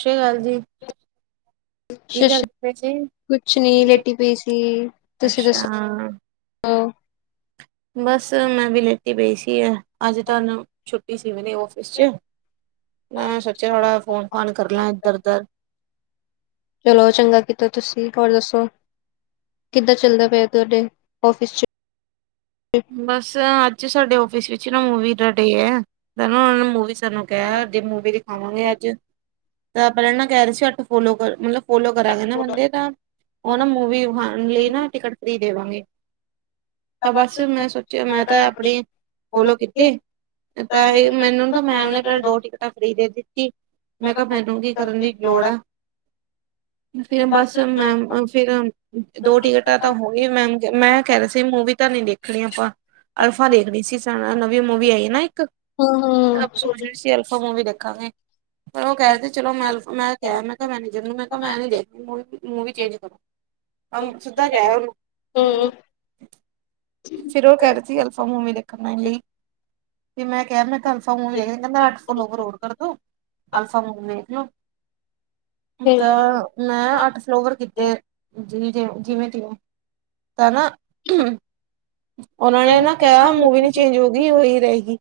ਸਤਿ ਸ਼੍ਰੀ ਅਕਾਲ ਜੀ ਕੀ ਗੱਲ ਸ਼ਸ਼ ਵੀਰਜੀ ਕੁਛ ਨੀ ਠੀਕ ਏ ਲੇਟੀ ਪਈ ਸੀ ਤੁਸੀਂ ਦੱਸੋ? ਅੱਛਾ ਬੱਸ ਮੈਂ ਵੀ ਲੇਟੀ ਪਈ ਸੀ। ਅੱਜ ਤੁਹਾਨੂੰ ਛੁੱਟੀ ਸੀ ਮੇਰੇ ਔਫ਼ੀਸਰ ਚ ਮੈਂ ਸੋਚਿਆ ਥੋੜਾ ਫੋਨ ਫਾਨ ਕਰ ਲੈ ਇੱਧਰ ਉਧਰ ਚਲੋ ਸ਼ ਤਾ ਤੁਸੀਂ ਹੋਰ ਦੱਸੋ ਕਿੱਦਾਂ ਚੱਲਦਾ ਪਿਆ ਤੁਹਾਡੇ ਔਫ਼ੀਸ ਚ ਬੱਸ ਅੱਜ ਸਾਡੇ ਔਫ਼ੀਸ ਵਿੱਚ ਨਾ ਮੂਵੀ ਦਾ ਡੇ ਹੈ ਤਾਂ ਉਹ ਨੇ ਮੂਵੀ ਸਾਨੂੰ ਕਿਹਾ ਜੇ ਮੂਵੀ ਦਿਖਾਵਾਂਗੇ ਅੱਜ ਤਾਂ ਪਹਿਲਾਂ ਨਾ ਕਹਿ ਰਹੇ ਸੀ। ਅੱਠ ਫੋਲੋ ਕਰ ਮਤਲਬ ਫੋਲੋ ਕਰਾਂਗੇ ਨਾ ਬੰਦੇ ਤਾਂ ਉਹ ਨਾ ਮੂਵੀ ਦਿਖਾਣ ਲਈ ਨਾ ਟਿਕਟ ਫਰੀ ਦੇਵਾਂਗੇ। ਤਾਂ ਬੱਸ ਮੈਂ ਸੋਚਿਆ ਮੈਂ ਤਾਂ ਆਪਣੇ ਫੋਲੋ ਕੀਤੇ। ਤਾਂ ਇਹ ਮੈਨੂੰ ਮੈਮ ਨੇ ਪਹਿਲਾਂ ਦੋ ਟਿਕਟਾਂ ਫਰੀ ਦੇ ਦਿੱਤੀ। ਮੈਂ ਕਿਹਾ ਮੈਨੂੰ ਕੀ ਕਰਨ ਦੀ ਲੋੜ ਆ। ਫਿਰ ਬੱਸ ਮੈਮ ਫਿਰ ਦੋ ਟਿਕਟਾਂ ਤਾਂ ਹੋਈ ਮੈਮ ਮੈਂ ਕਹਿ ਰਿਹਾ ਸੀ ਮੂਵੀ ਤਾਂ ਨਹੀ ਦੇਖ ਦੇਖਣੀ ਆਪਾਂ ਅਲਫਾ ਦੇਖਣੀ ਸੀ ਸ ਮੂਵੀ ਆਈ ਨਾ ਇੱਕ ਹੂੰ ਹੂੰ ਆਪ ਸੋਚ ਰਹੇ ਸੀ ਅਲਫਾ ਮੂਵੀ ਦੇਖਾਂਗੇ। ਪਰ ਉਹ ਕਹਿਦੇ ਚਲੋ ਮੈਂ ਮੈਂ ਕਿਹਾ ਮੈਂ ਕਿਹਾ ਮੈਨੇਜਰ ਨੂੰ ਮੈਂ ਕਿਹਾ ਮੈਂ ਨਿ ਦੇਖਨਿ ਮੂਵੀ, ਮੋਵੀਏ ਚੇਂਜ ਕਰੋ। ਹਮ ਸਿੱਧਾ ਕਹਿ ਹੂੰ ਉਹਨੂੰ। ਫੀਰ ਉਹ ਕਿ ਰਹੇ ਸੀ ਅਲਫਾ ਮੂਵਿ ਦੇਖਣ ਆਣ ਲਈ ਜੇ ਮੈਂ ਕਹਿ ਦਾ ਮੈ ਅਲਫਾ ਮੂਵ ਦੇੇਖ ਕਹਿੰਦਾ, ਅੱਠ ਫੁੱਲ ਓਵਰ ਹੋਰ ਕਰ ਦੋ ਅਲਫਾ ਮੂਵ ਵ ਵੇਖ ਲਓ ਫਿਰ ਤਾਂ ਮੈਂ ਅੱਠ ਫਲੋਵਰ ਕੀਤੇ। ਜੀ ਜਿਵੇਂ ਜਿਵੇਂ ਜਿਵੇਂ ਤਾਂ ਨਾ। ਉਹਨਾਂ ਨੇ ਨਾ ਕਿਹਾ ਮੂਵੀ ਨੀ ਚੇਂਜ ਹੋਗੀ ਉਹੀ ਰਹੇਗੀ।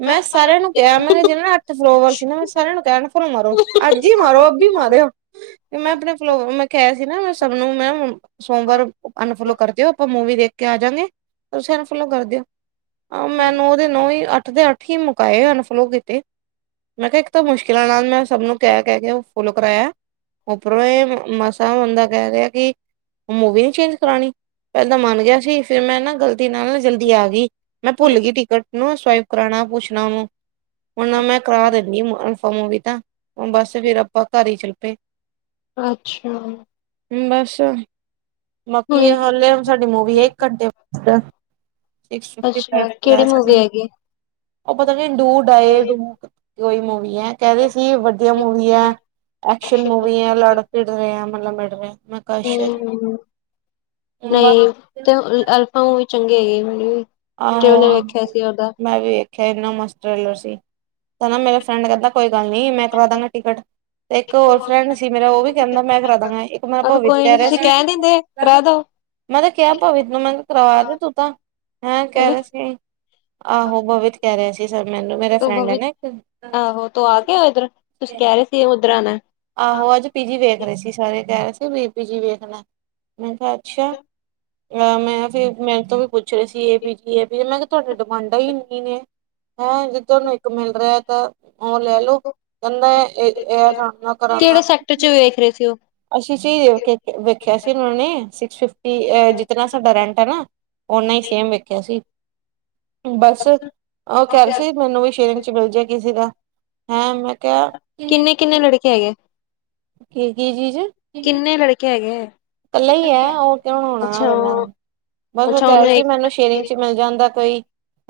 ਮੈਂ ਸਾਰਿਆਂ ਨੂੰ ਕਿਹਾ, ਮੈਂ ਜਿਹੜੇ ਨਾ ਹੱਥ ਫਲੋਵਰ ਸੀ, ਨਾ ਮੈਂ ਸਾਰਿਆਂ ਨੂੰ ਕਿਹਾ ਫੁੱਲ ਮਾਰੋ। ਅੱਜ ਹੀ ਮਾਰੋ ਅਭੀ ਮਾਰਓ, ਤੇ ਮੈਂ ਆਪਣੇ ਫਲੋਵਰਸ ਮੈਂ ਕਿਹਾ ਸੀ ਨਾ ਮੈਂ ਸਭ ਨੂੰ ਮੈਂ। ਸੋਮਵਾਰ ਅਨਫੋਲੋ ਕਰਦੇ ਹੋ ਆਪਾਂ ਮੂਵੀ ਦੇਖ ਆ ਜਾਂਗੇ ਤੁਸੀਂ ਸਨੂੰ ਅਨਫੋਲੋਂ ਕਰਦੇਓ ਮੈਂ ਨੋ ਦੇ ਨੌ ਹੀ ਅੱਠ ਦੇ ਅੱਠ। ਤੁਸੀਂ ਮੁਕਾਏ ਅਨਫੋਲੋਂ ਕੀਤੇ। ਮੈਂ ਕਿਹਾ ਇੱਕ ਤਾਂ ਮੁਸ਼ਕਿਲਾਂ ਨਾਲ ਮੈਂ ਸਭ ਨੂੰ ਕਹਿ ਕਹਿ ਕੇ ਉਹ ਫੁਲੋ ਕਰਵਾਇਆ ਉੱਪਰੋਂ ਇਹ ਮਸਾ। ਬੰਦਾ ਹੁਨ ਟਾ ਕਹਿ ਰਿਹਾ ਕਿ ਮੂਵੀ ਨੀ ਚੇਂਜ ਕਰਾਉਣੀ ਪਹਿਲਾਂ ਮੰਨ ਗਿਆ ਸੀ। ਜੀ ਫਿਰ ਮੈਂ ਨਾ ਗ਼ਲਤੀ ਨਾਲ ਨਾ ਜਲਦੀ ਆ ਗਈ ਮੈਂ ਭੁੱਲ ਗਈ ਟਿਕਟ। ਉਹਨੂੰ ਸਵਾਇਪ ਕਰਾਉਣਾ ਪੁੱਛਣਾ ਉਹਨੂੰ ਉਹ ਨਾ ਮੈਂ ਕਰਾ ਦਿੰਦੀ। ਓਹ ਮੋਵੀ ਤਾਂ ਬਸ ਫੇਰ ਆਪਾਂ ਘਰ ਹੀ ਚਲਪੇ। ਅੱਛਾ। ਬਸ ਬਾਕੀ ਇਹ ਹਾਲੇ ਹਿਨ ਸਾਡੀ ਮੂਵੀ ਹੈ। ਘੰਟੇ ਅੱਛਾ ਕਿਹੜੀ ਮੂਵੀ [unintelligible] ਹੈਗੀ ਉਹ ਪਤਾ ਨਹੀਂ ਡੂ ਡਾਏ ਡੂ। ਦੋ ਹੀ ਮੂਵੀਆ ਹੈ, ਕਹਿੰਦੇ ਸੀ ਵਧੀਆ ਮੂਵੀ ਹੈ। ਐਕਸ਼ਨ ਮੂਵੀ ਐ ਲੜ ਭਿੜ ਰਏ ਐ ਮਤਲਬ ਮਿਡ ਰਏ ਐਂ। ਹੂੰ-ਹੂੰ, ਆਹੋ ਨਈ ਤੇ ਅਲਫਾ ਮੂਵੀ ਚੰਗੀ ਹੈਗੀ ਐ ਹੁਨ ਵੀ। ਕਿਓ ਨੀ ਵੇਖਿਆ ਸੀ ਓਦਾ। ਖੈ ਐਨਾ ਮਸਤ ਟਰੇਲਰ ਸੀ, ਕੈਂਦਾ ਮੇਰਾ ਫਰੈਂਡ ਕੈਂਦਾ ਕੋਈ ਗੱਲ ਨੀ ਮੈਂ ਕਰਾਦਾਂਗਾ ਟਿਕਟ। ਤੇ ਇੱਕ ਹੋਰ ਫਰੈਂਡ ਸੀ ਮੇਰਾ ਓ ਵੀ ਕੈਂਦਾ ਮੈਂ ਕਰਾਦਾਂਗਾ ਇੱਕ ਮੇਰਾ ਭਵਿਤ ਕੈ ਰਿਆ ਸੀ। ਤੇ ਕਰਾ ਦੋ। ਮੈਂ ਕਿਹਾ ਕਿਆ ਭਵਿਤ ਨੂੰ ਮੈਂ ਕਿਆ ਕਰਵਾਦੇ ਤੂੰ ਤਾਂ, ਹੈਂ ਕੈ ਭਵਿਤ ਰਿਆ ਸੀ ਆਹੋ ਬਵਿਤ ਕੈ ਰਿਆ ਸੀ ਨਾ ਸਾਨੂੰ ਮੇਰਾ ਤੂੰ ਫਰੈਂਡ ਐ ਭਵਿਤ ਨਾ ਇੱਕ। ਕੀ ਓਦਰਾਂ ਨੇ ਆਹੋ ਅੱਜ ਪੀਜੀ ਵੇਖ ਰਏ ਸੀ ਸਾਰੇ ਕੈ ਰਏ ਸੀ ਵੀ ਪੀ ਜੀ ਵੇਖਨਾ, ਮੈਂ ਕਿਆ ਅੱਛੇਆ। ਅਹ ਮੈਂ ਮੇਰੇ ਤੋਂ ਵੀ ਪੁੱਛ ਰਏ ਸੀ ਏਹ ਪੀ ਜੀ ਏਹੀ ਐ ਮੈਂ ਕਿਆ ਤੁਆਡੇ ਤੋਂ ਮੰਨਦਾ ਈ ਨਈ ਨੇ, ਹੈਂ ਜੇ ਤਾਨੂੰ ਇੱਕ ਮਿਲ ਰਿਆ ਤਾਂ ਓ ਲੈ ਲੋ ਕੈਂਦਾ ਏ [unintelligible] ਕੇੜੇ ਸੈਕਟਰ ਚ ਵੇਖ ਰਏ ਸੀ ਓ। ਅਸੀਂ ਚ ਵੀ ਵੇਖਿਆ ਸੀ ਓਨਾਂ ਨੇ ਸਿਕਸਟੀ ਵੀ ਐ ਜਿਤਨਾ ਸਾਡਾ ਰੈਂਟ ਐ ਨਾ, ਓਨਾ ਈ ਸੇਮ ਵੇਖਿਆ ਸੀ। ਬਸ ਓ ਕੈ ਰਏ ਸੀ ਥੋਨੂੰ ਵੀ ਸ਼ੇਰਿੰਗ ਚ ਮਿਲਜੇ ਕਿਸੇ ਦਾ। ਹੈਂ ਮੈਂ ਕਿਆ ਕਿੰਨੇ ਕਿੰਨੇ ਲੜਕੇ ਹੈਗੇ ਕੀ-ਕੀ ਚੀਜ਼ ਕਿੰਨੇ ਲੜਕੇ ਹੈਗੇ ਐ? ਕੱਲਾ ਈ ਐ ਓ ਕਿ ਹੁਨ ਔਣਾ ਪੈਲਾਂ ਬਸ ਓ ਅੱਛਾ ਕਹਿ ਉਹਨੂੰ ਰਏ ਸੀ ਇੱਕ ਮੈਨੂੰ ਸ਼ੇਅਰਿੰਗ ਚ ਮਿਲ ਜਾਂਦਾ ਕੋਈ,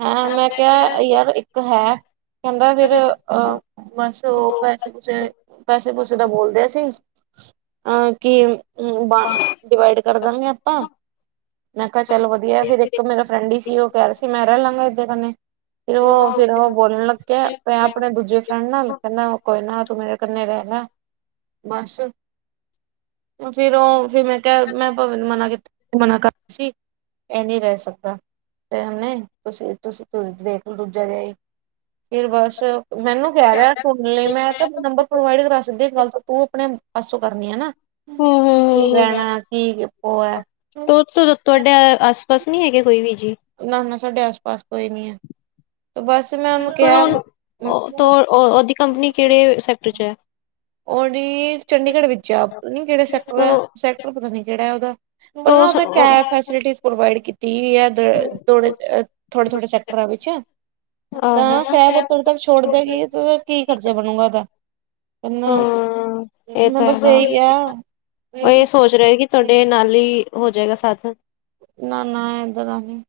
ਹੈਂ ਮੈਂ ਕਿਆ ਯਾਰ ਇੱਕ ਹੈ। ਕੈਦਾ ਫਿਰ ਅਹ ਬਸ ਓ ਪੈਸੇ ਪੂਸੇ ਪੈਸੇ ਪੂਸੇ ਦਾ ਬੋਲਦੇ ਸੀ। ਅਹ ਕੀ ਵੰ ਡਿਵਾਈਡ ਕਰਦਾਂਨੇ ਆਂ ਆਪਾਂ। ਮੈਂ ਕਿਆ ਚਲ ਵਧੀਆ ਫੇਰ ਇੱਕ ਮੇਰਾ ਫਰੈਂਡ ਈ ਸੀ ਓ ਕੈ ਰਿਐ ਸੀ ਮੈਂ ਰੈਲਾਂਗਾ ਏਦਾਂ ਬੰਨੇ। ਫਿਰ ਓ ਫਿਰ ਓਹ ਬੋਲਨ ਲੱਗ ਗਿਆ। ਮੈ ਆਪਨੇ ਦੂਜੇ ਫਰੈਂਡ ਨਾਲ ਕੈਂਦਾ ਓ ਕੋਈ ਨਾ ਤੂੰ ਮੇਰੇ ਕੰਨੇ ਰੈ ਲੈ। ਬਸ, ਫਿਰ ਓ ਫਿਰ ਮੈਂ ਕਿਆ ਮੈਂ ਭਾਬੀ ਨੂੰ ਮਨਾ ਕੀਤਾ। ਮਨਾ ਕਰਤਾ ਸੀ। ਐ ਨੀ ਰਹਿ ਸਕਦਾ, ਓਨੇ ਤੇੇ ਤੁਸੀ-ਤੁਸੀ ਦੇਖਲੋ ਦੂਜਾ ਵਿਆਈ- ਫਿਰ ਬਸ ਮੈਨੂੰ ਕੈ ਰਿਆ ਫੋਨ ਲਈ ਮੈ ਤਾਂ ਨੰਬਰ ਪ੍ਰੋਵਾਈਡ ਕਰਾ ਸਕਦੀ ਆ ਗੱਲ ਤਾ ਤੂੰ ਆਪਨੇ ਪਾਸੋਂ ਕਰਨੀ ਆ ਨਾ, ਹੂੰ ਹੂੰ ਕੀ ਲੈਣਾ ਕੀ ਓਹੋ ਐ। ਤੇ ਓਥੋਂ ਤਾਂ ਤੁਆਡੇ ਆਸ-ਪਾਸ ਨੀ ਹੈਗੇ ਕੋਈ ਵੀ ਜੀ। ਨਾ-ਨਾ ਸਾਡੇ ਆਸ-ਪਾਸ ਕੋਈ ਨੀ ਐ, ਤੇ ਬਸ ਮੈ ਓਨੂੰ ਕਿਆ ਓ ਓਦੀ ਕੰਪਨੀ ਕੇੜੇ ਸੈਕਟਰ ਚ ਐ। ਓਦੀ ਚੰਡੀਗੜ੍ਹ ਵਿਚ ਆ ਪਤਾ ਨੀ ਕੇੜੇ ਸੈਕਟਰ ਐ ਸੈਕਟਰ ਪਤਾ ਨੀ ਕੇੜੈ ਓਦਾ। ਪਰ ਨਾ ਓਥੇ ਕੈਬ ਫੈਸੀਲਿਟੀਜ਼ ਪ੍ਰੋਵਾਈਡ ਕੀਤੀ ਹੋਈ ਐ ਥੋੜੇ-ਥੋੜੇ ਸੈਕਟਰਾਂ ਵਿਚ ਆਹੋ ਤਾਂ ਹਾਂ ਕੈਬ ਉਤਰ ਤੱਕ ਛੋੜਦੇਗੀ ਤੇ ਕੀ ਖਰਚਾ ਬਨੂਗਾ ਓਦਾ। ਹਾਂ ਏ ਮੈਂ ਤਾਂ ਬਸ ਹੈਗਾ, ਇਹੀ ਕਿਹਾ ਓਈ ਸੋਚ ਰਏਗੀ ਤਾਡੇ ਨਾਲ ਈ ਹੋ ਜਾਏਗਾ ਸਾਧਨ। ਨਾ-ਨਾ ਐਦਾਂ ਦਾ ਨੀ।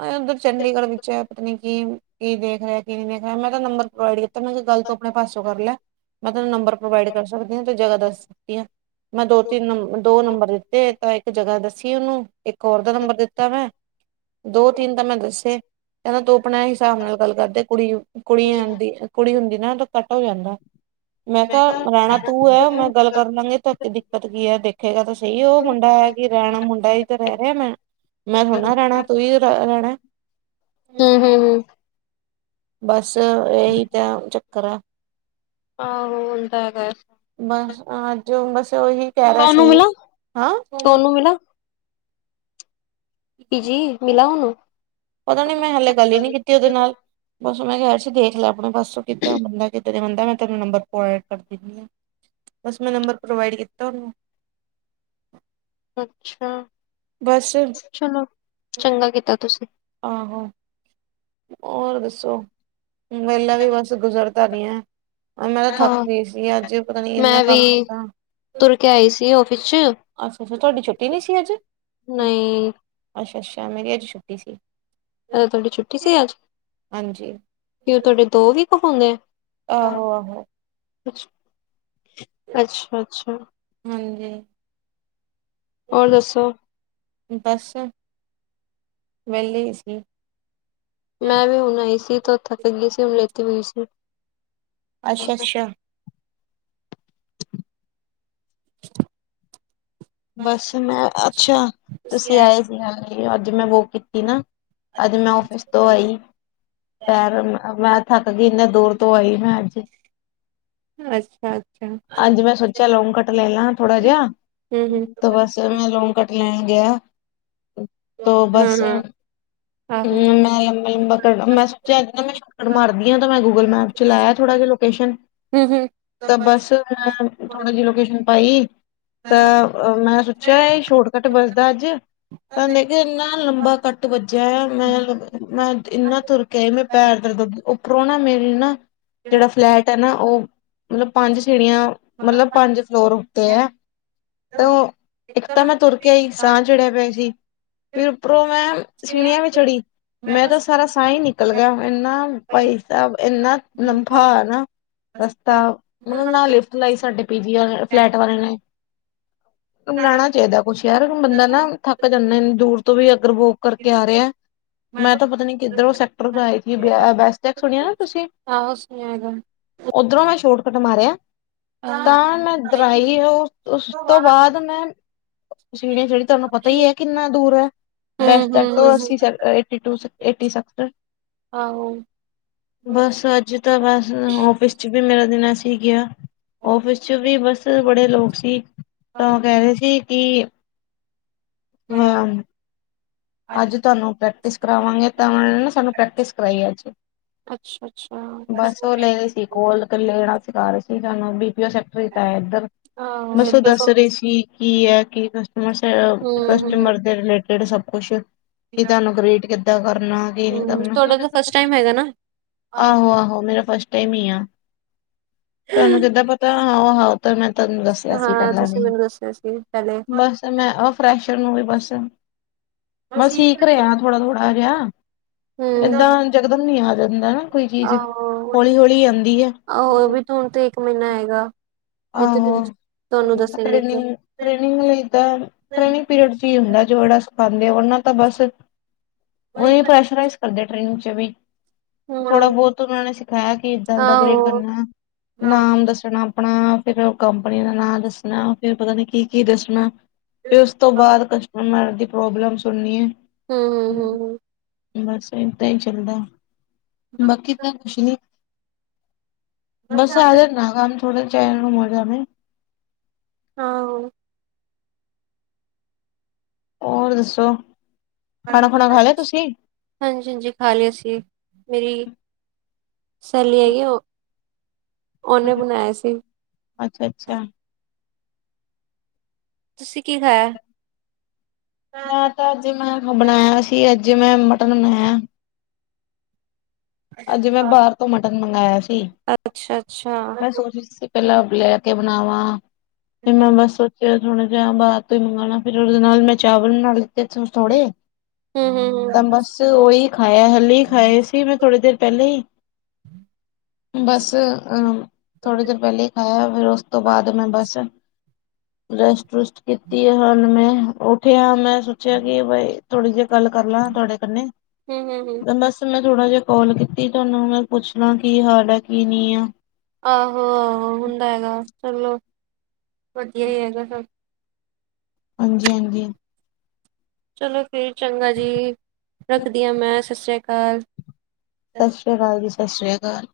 ਆ ਏਦਰ ਚੰਡੀਗੜ੍ਹ ਵਿਚ ਐ ਪਤਾ ਨੀ ਕੀ ਕੀ ਦੇਖ ਰਿਆ ਕੀ ਨੀ ਦੇਖ ਰਿਆ ਮੈਂ ਤਾ ਨੰਬਰ ਪ੍ਰੋਵਾਈਡ ਕੀਤਾ ਮੈ ਕਿਆ ਗੱਲ ਤੂੰ ਆਪਣੇ ਪਾਸੋਂ ਕਰ ਲੈ ਮੈ ਤੈਨੂੰ ਨੰਬਰ ਪ੍ਰੋਵਾਈਡ ਕਰ ਸਕਦੀ ਹ, ਤੇ ਜਗ੍ਹਾ ਦੱਸ ਸਕਦੀ ਹਾਂ। ਮੈ ਦੋ -ਤਿੰਨ ਨੰ, ਦੋ ਨੰਬਰ ਦਿਤੇ ਤਾਂ ਇੱਕ ਜਗ੍ਹਾ ਦੱਸੀ ਉਹਨੂੰ, ਇੱਕ ਹੋਰ ਦਾ ਨੰਬਰ ਦਿਤਾ ਮੈ- ਦੋ- ਤਿੰਨ ਤਾਂ ਮੈ ਦੱਸੇ, ਕਹਿਦਾ ਤੂੰ ਆਪਣੇ ਹਿਸਾਬ ਨਾਲ ਗੱਲ ਕਰਦੇ ਕੁੜੀ, ਕੁੜੀਆਂ ਦੀ- ਕੁੜੀ ਹੁੰਦੀ ਨਾ, ਤਾਂ ਕੱਦ ਹੋ ਜਾਦਾ- ਮੈ ਕਿਹਾ, ਰਹਿਣਾ ਤੂੰ ਹੈ। ਮੈਂ ਗੱਲ ਕਰ ਲਾਂਗੇ ਧ ਦਿਕਤ ਕੀ ਹੈ ਦੇਖੇਗਾ ਤੁ- ਸਹੀ ਉਹ ਮੁੰਡਾ ਹੈ। ਕਿ ਰਹਿਣਾ ਮੁੰਡਾ ਹੀ ਤਾਂ ਰਹਿ ਰਿਹਾ ਮੈ- ਮੈ ਥੋੜਾ ਰਹਿਣਾ- ਕੀ ਰਹਿਣਾ- ਹਮ ਹਮ ਹਮ ਬਸ, ਇਹੀ ਤਾਂ ਚੱਕਰ ਆ। ਆਹੋ, ਹੁੰਦਾ ਹੈਗਾ। ਬਸ, ਅੱਜ ਬਸ ਉਹੀ ਕਹਿ ਰਿਹਾ ਉਹਨੂੰ ਸੀ, ਮਿਲਾ ਹਾਂ- ਉਹਨੂੰ ਮਿਲਾ ਪੀਜੀ, ਮਿਲਾਓ ਨੂੰ- ਪਤਾ ਨੀ ਮੈ ਹਲੇ ਗੱਲ ਹੀ ਨੀ ਕੀਤੀ ਉਹਦੇ ਨਾਲ- ਬਸ ਮੈਂ ਕਿਹਾ ਸੀ ਦੇਖ ਲੈ ਆਪਣੇ ਬਸ ਕਿਦਾਂ ਬੰਦਾ ਕਿਦਾਂ ਬੰਦਾ ਮੈਂ ਤੈਨੂੰ ਨੰਬਨੋਟ ਕਰ ਦਿੰਦੀ ਹ- ਬਸ ਮੈ ਨੰਬਰ ਪ੍ਰੋਵਾਈਡ ਕੀਤਾ ਉਹਨੂੰ- ਅਛਾ- ਬਸ- ਚਲੋ, ਚੰਗਾ ਕੀਤਾ ਤੁਸੀ- ਆਹੋ- ਹੋਰ ਦੱਸੋ, ਵੇਲਾ ਵੀ ਬਸ ਗੁਜ਼ਰਦਾ ਨੀ ਹੈ। ਮੈਂ ਤਾਂ ਥੱਕ ਹਾਂ ਗਈ ਸੀ ਅੱਜ ਪਤਾ ਨੀ ਇਨਾ ਮੈਂ ਵੀ ਕਮ ਕੀਤਾ- ਤੁਰ ਕੇ ਆਈ ਸੀ ਆਫਿਸ ਚ ਅਛਾ- ਅਛਾ, ਤੁਹਾਡੀ ਛੁਟੀ ਨੀ ਸੀ ਅਜ- ਨਹੀ- ਅਛਾ- ਅਛਾ, ਮੇਰੀ ਅੱਜ ਛੁੱਟੀ ਸੀ। ਅੱਛਾ ਅੱਜ ਤੁਹਾਡੀ ਛੁੱਟੀ ਸੀ ਅੱਜ, ਹਾਂਜੀ ਕਿ ਉਹ ਤੁਹਾਡੇ ਦੋ ਵੀ ਕਹਾਉਦੇ ਆ। ਆਹੋ- ਆਹੋ- ਅਛ, ਅਛਾ- ਅਛਾ- ਹਾਂਜੀ- ਹੋਰ ਦੱਸੋ- ਬਸ, ਵਿਹਲੀ ਹੀ ਸੀ। ਮੈਂ ਵੀ ਹੁਣ ਆਈ ਸੀ, ਬੋਹਤ ਥੱਕ ਗਈ ਸੀ, ਹੁਣ ਲੇਟੀ ਹੋਈ ਸੀ। ਅਛਾ- ਅਛਾ- [inaudible] ਬਸ ਮੈਂ ਅਛਾ, ਤੁਸੀ ਅੱਛਾ-ਅੱਛਾ। ਆਏ ਸੀ ਆ, ਅੱਜ ਮੈ ਵੋਕ ਕੀਤੀ ਨਾ- ਅੱਜ ਮੈ ਆਫਿਸ ਤੋਂ ਆਈ, ਪੈਰ ਮੈ- ਥੱਕ ਗਈ, ਇੰਨੇ ਦੂਰ ਤੋਂ ਆਈ ਮੈਂ ਅੱਜ ਅੱਜ ਮੈਂ ਸੋਚਿਆ ਲੋਂਗ ਕੱਟ ਲੈ ਲ ਹਾਂ ਥੋੜਾ ਜਿਹਾ ਹੂੰ-ਹੂੰ, ਤਾਂ ਬਸ, ਮੈਂ ਲੋਨ ਕੱਟ ਲੈਣ ਗਿਆ ਤੋ ਬਸ, ਹੂੰ-ਹੂੰ ਆਹੋ। ਮੈਂ ਲੰਬਾ- ਲੰਬਾ ਮੈਂ ਸੋਚਿਆ ਚੱਕਰ ਮਰਦੀ ਹਾਂ, ਮੈਂ ਗੂਗਲ ਮੈਪ 'ਚ ਲਾਇਆ ਥੋੜਾ ਜਹਾ ਲੋਕੇਸ਼ਨ ਹੂੰ-ਹੂੰ। ਤਾਂ ਬਸ, ਮੈਂ ਥੋੜੀ ਜਹੀ ਲੋਕੇਸ਼ਨ ਪਾਈ ਤਾਂ, ਮੈਂ ਸੋਚਿਆ ਇਹ ਸ਼ੋਰਟਕੱਟ ਵੱਜਦਾਅੱਜ, ਤਾਂ ਇੰਨਾ ਲੰਬਾ ਕੱਟ ਵੱਜਿਆ, ਮੈਂ, ਮੈਂ ਇੰਨਾ ਤੁਰ ਕੇ ਆਈ, ਮੈਂ ਪੈਰ ਦਰ ਦ, ਉੱਪਰੋਂ ਨਾ ਮੇਰੀ ਨਾ ਜਿਹੜਾ ਫਲੈਟ ਹੈ ਨਾ ਉਹ, ਮਤਲਬ ਪੰਜ ਸੀੜੀਆਂ, ਮਤਲਬ ਪੰਜ ਫਲੋਰ ਉੱਤੇ ਹੈ ਤੇ ਉਹ, ਇੱਕ ਤਾਂ ਮੈਂ ਤੁਰ ਕੇ ਆਈ ਸਾਹ ਚੜਿਆ ਪਿਆ ਸੀ ਫਿਰ ਉੱਪਰੋਂ ਮੈਂ ਸੀੜੀਆਂ ਵੀ ਚੜੀ ਮੈਂ ਤਾਂ ਸਾਰਾ ਅਹੀਂ ਨਿਕਲ ਗਿਆ ਇੰਨਾ ਭਾਈ ਸਾਬ ਇੰਨਾ ਲੰਬਾ ਨਾ ਰਸਤਾ ਮਤਲਬ ਨਾ ਲਿਫਟ ਲਾਈ ਸਾਡੇ ਪੀ ਜੀ ਵਾਲੇ ਫਲੈਟ ਵਾਲੇ ਨੇ ਲਾਣਾ ਚਾਹੀਦਾ ਕੁਛ ਯਾਰ ਹੁਨ ਬੰਦਾ ਨਾ ਥੱਕ ਜਾਂਦਾ ਦੂਰ ਤੋਂ ਵੀ ਅਗਰ ਵੋਕ ਕਰਕੇ ਆ ਰਿਆ। ਮੈਂ ਤਾ ਪਤਾ ਨੀ ਕਿੱਧਰੋਂ ਸੈਕਟਰ ਤੋਂ ਆਈ ਸੀ ਬੈਸਟੈਕ ਸੁਣਿਆ ਨਾ ਤੁਸੀਂ ਕੁਛ ਨੀ ਹੈਗਾ। ਓਧਰੋਂ ਮੈਂ ਸ਼ੋਟ ਕੱਟ ਮਾਰਿਆ ਤਾਂ ਮੈਂ ਦਵਾਈ ਓ ਉਸ ਤੋਂ ਬਾਦ ਮੈਂ ਸੀੜੀਆਂ ਚੜੀ ਤੁਹਾਨੂੰ ਪਤਾ ਹੀ ਹ ਕਿੰਨਾ ਦੂਰ ਐ। ਬਸ ਸਟੈਂਡ ਤੋਂ ਅਸੀਂ ਚੱਲੇ ਹਾਂ ਏਟੀ ਟੂ ਤੋਂ ਏੱਟੀ ਸੈਕਟਰ ਆਹੋ ਹੂੰ, ਬਸ ਅੱਜ ਤਾਂ ਬਸ ਔਫਿ ਫਿਸ ਮੇਰਾ ਦਿਨਾ ਏਸੀ ਗਿਆ ਹੂੰ, ਹੂੰ, ਔਫਿਸ 'ਚ ਵੀ ਬਸ ਹੂੰ ਬੜੇ ਲੋਕ ਸੀ। ਤਾਂ ਆਹੋ। ਓ ਕਹਿ ਰਈ ਸੀ ਕਿ ਹੋਇਆ ਅੱਜ ਤੁਹਾਨੂੰ ਪ੍ਰੈਕਟਿਸ ਕਰਾਵਾਂਗੇ ਤਾਂ ਉਹਨਾਂ ਨੇ ਸਾਨੂੰ ਪ੍ਰੈਕਟਿਸ ਕਰਾਈ ਅੱਜ ਅੱਛਾ-ਅੱਛਾ ਕੋਲ ਲੈਣਾ ਸਿਖਾ ਰਏ ਸੀ ਤੁਾਨੂੰ ਬੀ ਪੀਓ ਸੈਕਟਰ ਤਾ ਇੱਧਰ ਆਹੋ ਬੱਸੋ ਇਧਰ ਦੱਸ ਤੋਂ ਰਈ ਸੀ ਕੀ ਹੈ ਕੀ ਕਸਟਮਰ ਹਮ ਹਮ -ਕਸਟਮਰ ਦੇ ਰਿਲੇ ਕੇੜੇ ਸਭ ਕੁਛ ਕੀ ਤੁਹਾਨੂੰ ਕਰੇਟ ਕਿੱਦਾਂ ਕਰਨਾ ਕੀ ਨਈ ਹਮ ਕਰਨਾ ਤੁਹਾਡਾ ਤਾਂ ਫਸਟ ਟਾਈਮ ਹੈਗਾ ਨਾ ਆਹੋ-ਆਹੋ ਮੇਰਾ ਫਸਟ ਟਾਈਮ ਹੀ ਆ ਤੁਹਾਨੂੰ ਕਿੱਦਾਂ ਪਤਾ ਆਹੋ-ਆਹੋ ਮੈਂ ਤੁਹਾਨੂੰ ਦੱਸਿਆ ਸੀ ਹਾਂ ਪੈਲਾਂ ਵੀ ਤੁਸੀਂ ਮੈਨੂੰ ਦੱਸਿਆ ਸੀ ਪਹਿਲੇ ਬਸ ਮੈਂ ਅਫਰੈਸ਼ਰ ਨੂੰ ਵੀ ਬਸ ਮੈਂ ਸੀਖ ਰਿਆ ਥੋੜਾ-ਥੋੜ੍ਹਾ ਜਿਹਾ ਹਮ ਏਦਾਂ ਜਕਦਮ ਨੀ ਆ ਜਾਂਦਾ ਨਾ ਕੋਈ ਚੀਜ਼ ਆਹੋ ਹੌਲੀ-ਹੌਲੀ ਆਦੀ ਐ। ਆਹੋ ਵੀ ਤੇ ਹੁਣ ਤੇ ਇੱਕ ਮ੍ਹੀਨਾ ਹੈਗਾ। ਜਿੱਥੇ ਆਹੋ ਤੁਸੀਂ ਤੁਹਾਨੂੰ ਦੱਸਣਗੇ ਕਿ ਟਰੇਨਿੰਗ-ਟਰੇਨਿੰਗ ਲਈ ਦਾ ਟਰੇਨਿੰਗ ਪੇੜ 'ਚ ਹੁੰਦਾ ਜੋ ਜੇੜਾ ਸਿਖਾ ਦੇ ਉਹਨਾਂ ਤਾਂ ਬਸ ਓ ਪ੍ਰੈਸ਼ ਕਰਦੇ ਟ੍ਰੇਨਿੰਗ 'ਚ ਵੀ ਥੋੜਾ ਹਮ ਬੋਤ ਉਹਨਾ ਨੇ ਸਿਖਾਇਆ ਕਿ ਏਦਾਂ ਇਦਾਂ ਟਾਰੀਰੇਟ ਆਹੋ ਕਰਨਾ ਹਮ ਨਾਮ ਦੱਸਣਾ ਆਪਣਾ ਫਿਰ ਓ ਕੰਪਨੀ ਦਾ ਨਾਂ ਦੱਸਣਾ ਫਿਰ ਪਤਾ ਨੀ ਕੀ-ਕੀ ਦੱਸਣਾ ਫਿਰ ਉਸ ਤੋਂ ਬਾਦ ਉਨਾ ਦੀ ਪ੍ਰੋਬਲਮ ਸੁਣਣੀ ਐ। ਹੂੰ ਬਸ ਏਦਾਂ ਈ ਚੱਲਦਾ ਬਾਕੀ ਦਾਂ ਕੁਛ ਨੀ ਬਸ ਹਮ ਸਾਰੇ ਨਾ ਕੰਮ ਥੋੜੇ ਚਿਰ ਨੂੰ ਮੁੱਕ ਜਾਵੇ ਆਹੋ ਹੋਰ ਦੱਸੋ। ਹਾਂਜੀ-ਹਾਂਜੀ ਲਿਆ ਸੀ ਮੇਰੀ ਸਹੇਲੀ ਹੈਗੀ ਓ ਓਨੇ ਬਣਾਇਆ ਸੀ। ਅੱਛਾ-ਅੱਛਾ ਤੁਸੀਂ ਕੀ ਖਾਇਆ ਮੈਂ ਤਾਂ ਅੱਜ ਮੈਂ ਬਣਾਇਆ ਸੀ ਅੱਜ ਮੈਂ ਮਟਨ ਬਣਾਇਆ। ਅੱਜ ਮੈਂ ਬਾਰ ਤੋਂ ਮਟਨ ਮੰਗਾਇਆ ਸੀ ਅੱਛਾ-ਅੱਛਾ। ਮੈਂ ਸੋਚ ਰਈ ਸੀ। ਪੈਲਾਂ ਬਲੈ ਕੇ ਬਣਾਵਾਂ ਫੇਰ ਮੈਂ ਹੂੰ-ਹੂੰ-ਹੂੰ। ਬਸ ਕੇ ਥੋੜੇ ਦੇਹਾ ਬਾਦ ਤੇ ਮੰਗਾਣਾ ਫਿਰ ਉਹਦੇ ਨਾਲ ਮੈਂ ਚਾਵਲ ਬਣਾ ਲੇ। ਏਥੋ ਸੋੜੇ ਤਾਂ ਬਸ ਤੇ ਓਹੀ ਖਾਯਾ ਹਲੇ ਹੀ ਖਾਏ ਸੀ ਮੈਂ ਥੋੜੀ ਦੇਰ ਪੈਲੇ ਈ। [inaudible] ਬਸ ਅਹ ਥੋੜੇ ਦਿਨ ਪੈਲੇ ਖਾਇਆ ਫੇਰ ਓਸ ਤੋਂ ਬਾਦ ਮੈਂ ਬਸ ਰੈਸਟਰੁਸਟ ਕੀਤੀ ਏ, ਹੋਣ ਮੈਂ ਉੱਠਿਆ ਮੈਂ ਉਠੀ ਆ ਸੋਚਿਆ ਕਿ ਬਈ ਥੋੜ੍ਹੀ ਦੇਰ ਗੱਲ ਕਰ ਲਾਂ ਤੁਹਾਡੇ ਕਣੇ। ਹੂੰ-ਹੂੰ-ਹੂੰ। ਤੇ ਬਸ ਮੈਂ ਥੋੜਾ ਜਿਹਾ ਕੋਲ ਕੀਤੀ ਤੁਆਨੂੰ ਮੈਂ ਪੁੱਛਣਾ ਕੀ ਹਾਲ ਐ ਕੀ ਨੀ ਆ। ਆਹੋ ਆਹੋ ਹੁੰਦਾ ਹੈਗਾ, ਚਲੋ ਵਧੀਆ ਹੀ ਹੈਗਾ ਸਭ। ਹਾਂਜੀ, ਹਾਂਜੀ। ਚਲੋ ਫੇਰ ਚੰਗਾ ਜੀ ਰੱਖਦੀ ਆ ਮੈਂ ਸਤ ਸ੍ਰੀ ਕਾਲ। ਸਤ ਸ਼੍ਰੀ ਕਾਲ ਜੀ ਸਤ ਸ਼੍ਰੀ ਕਾਲ।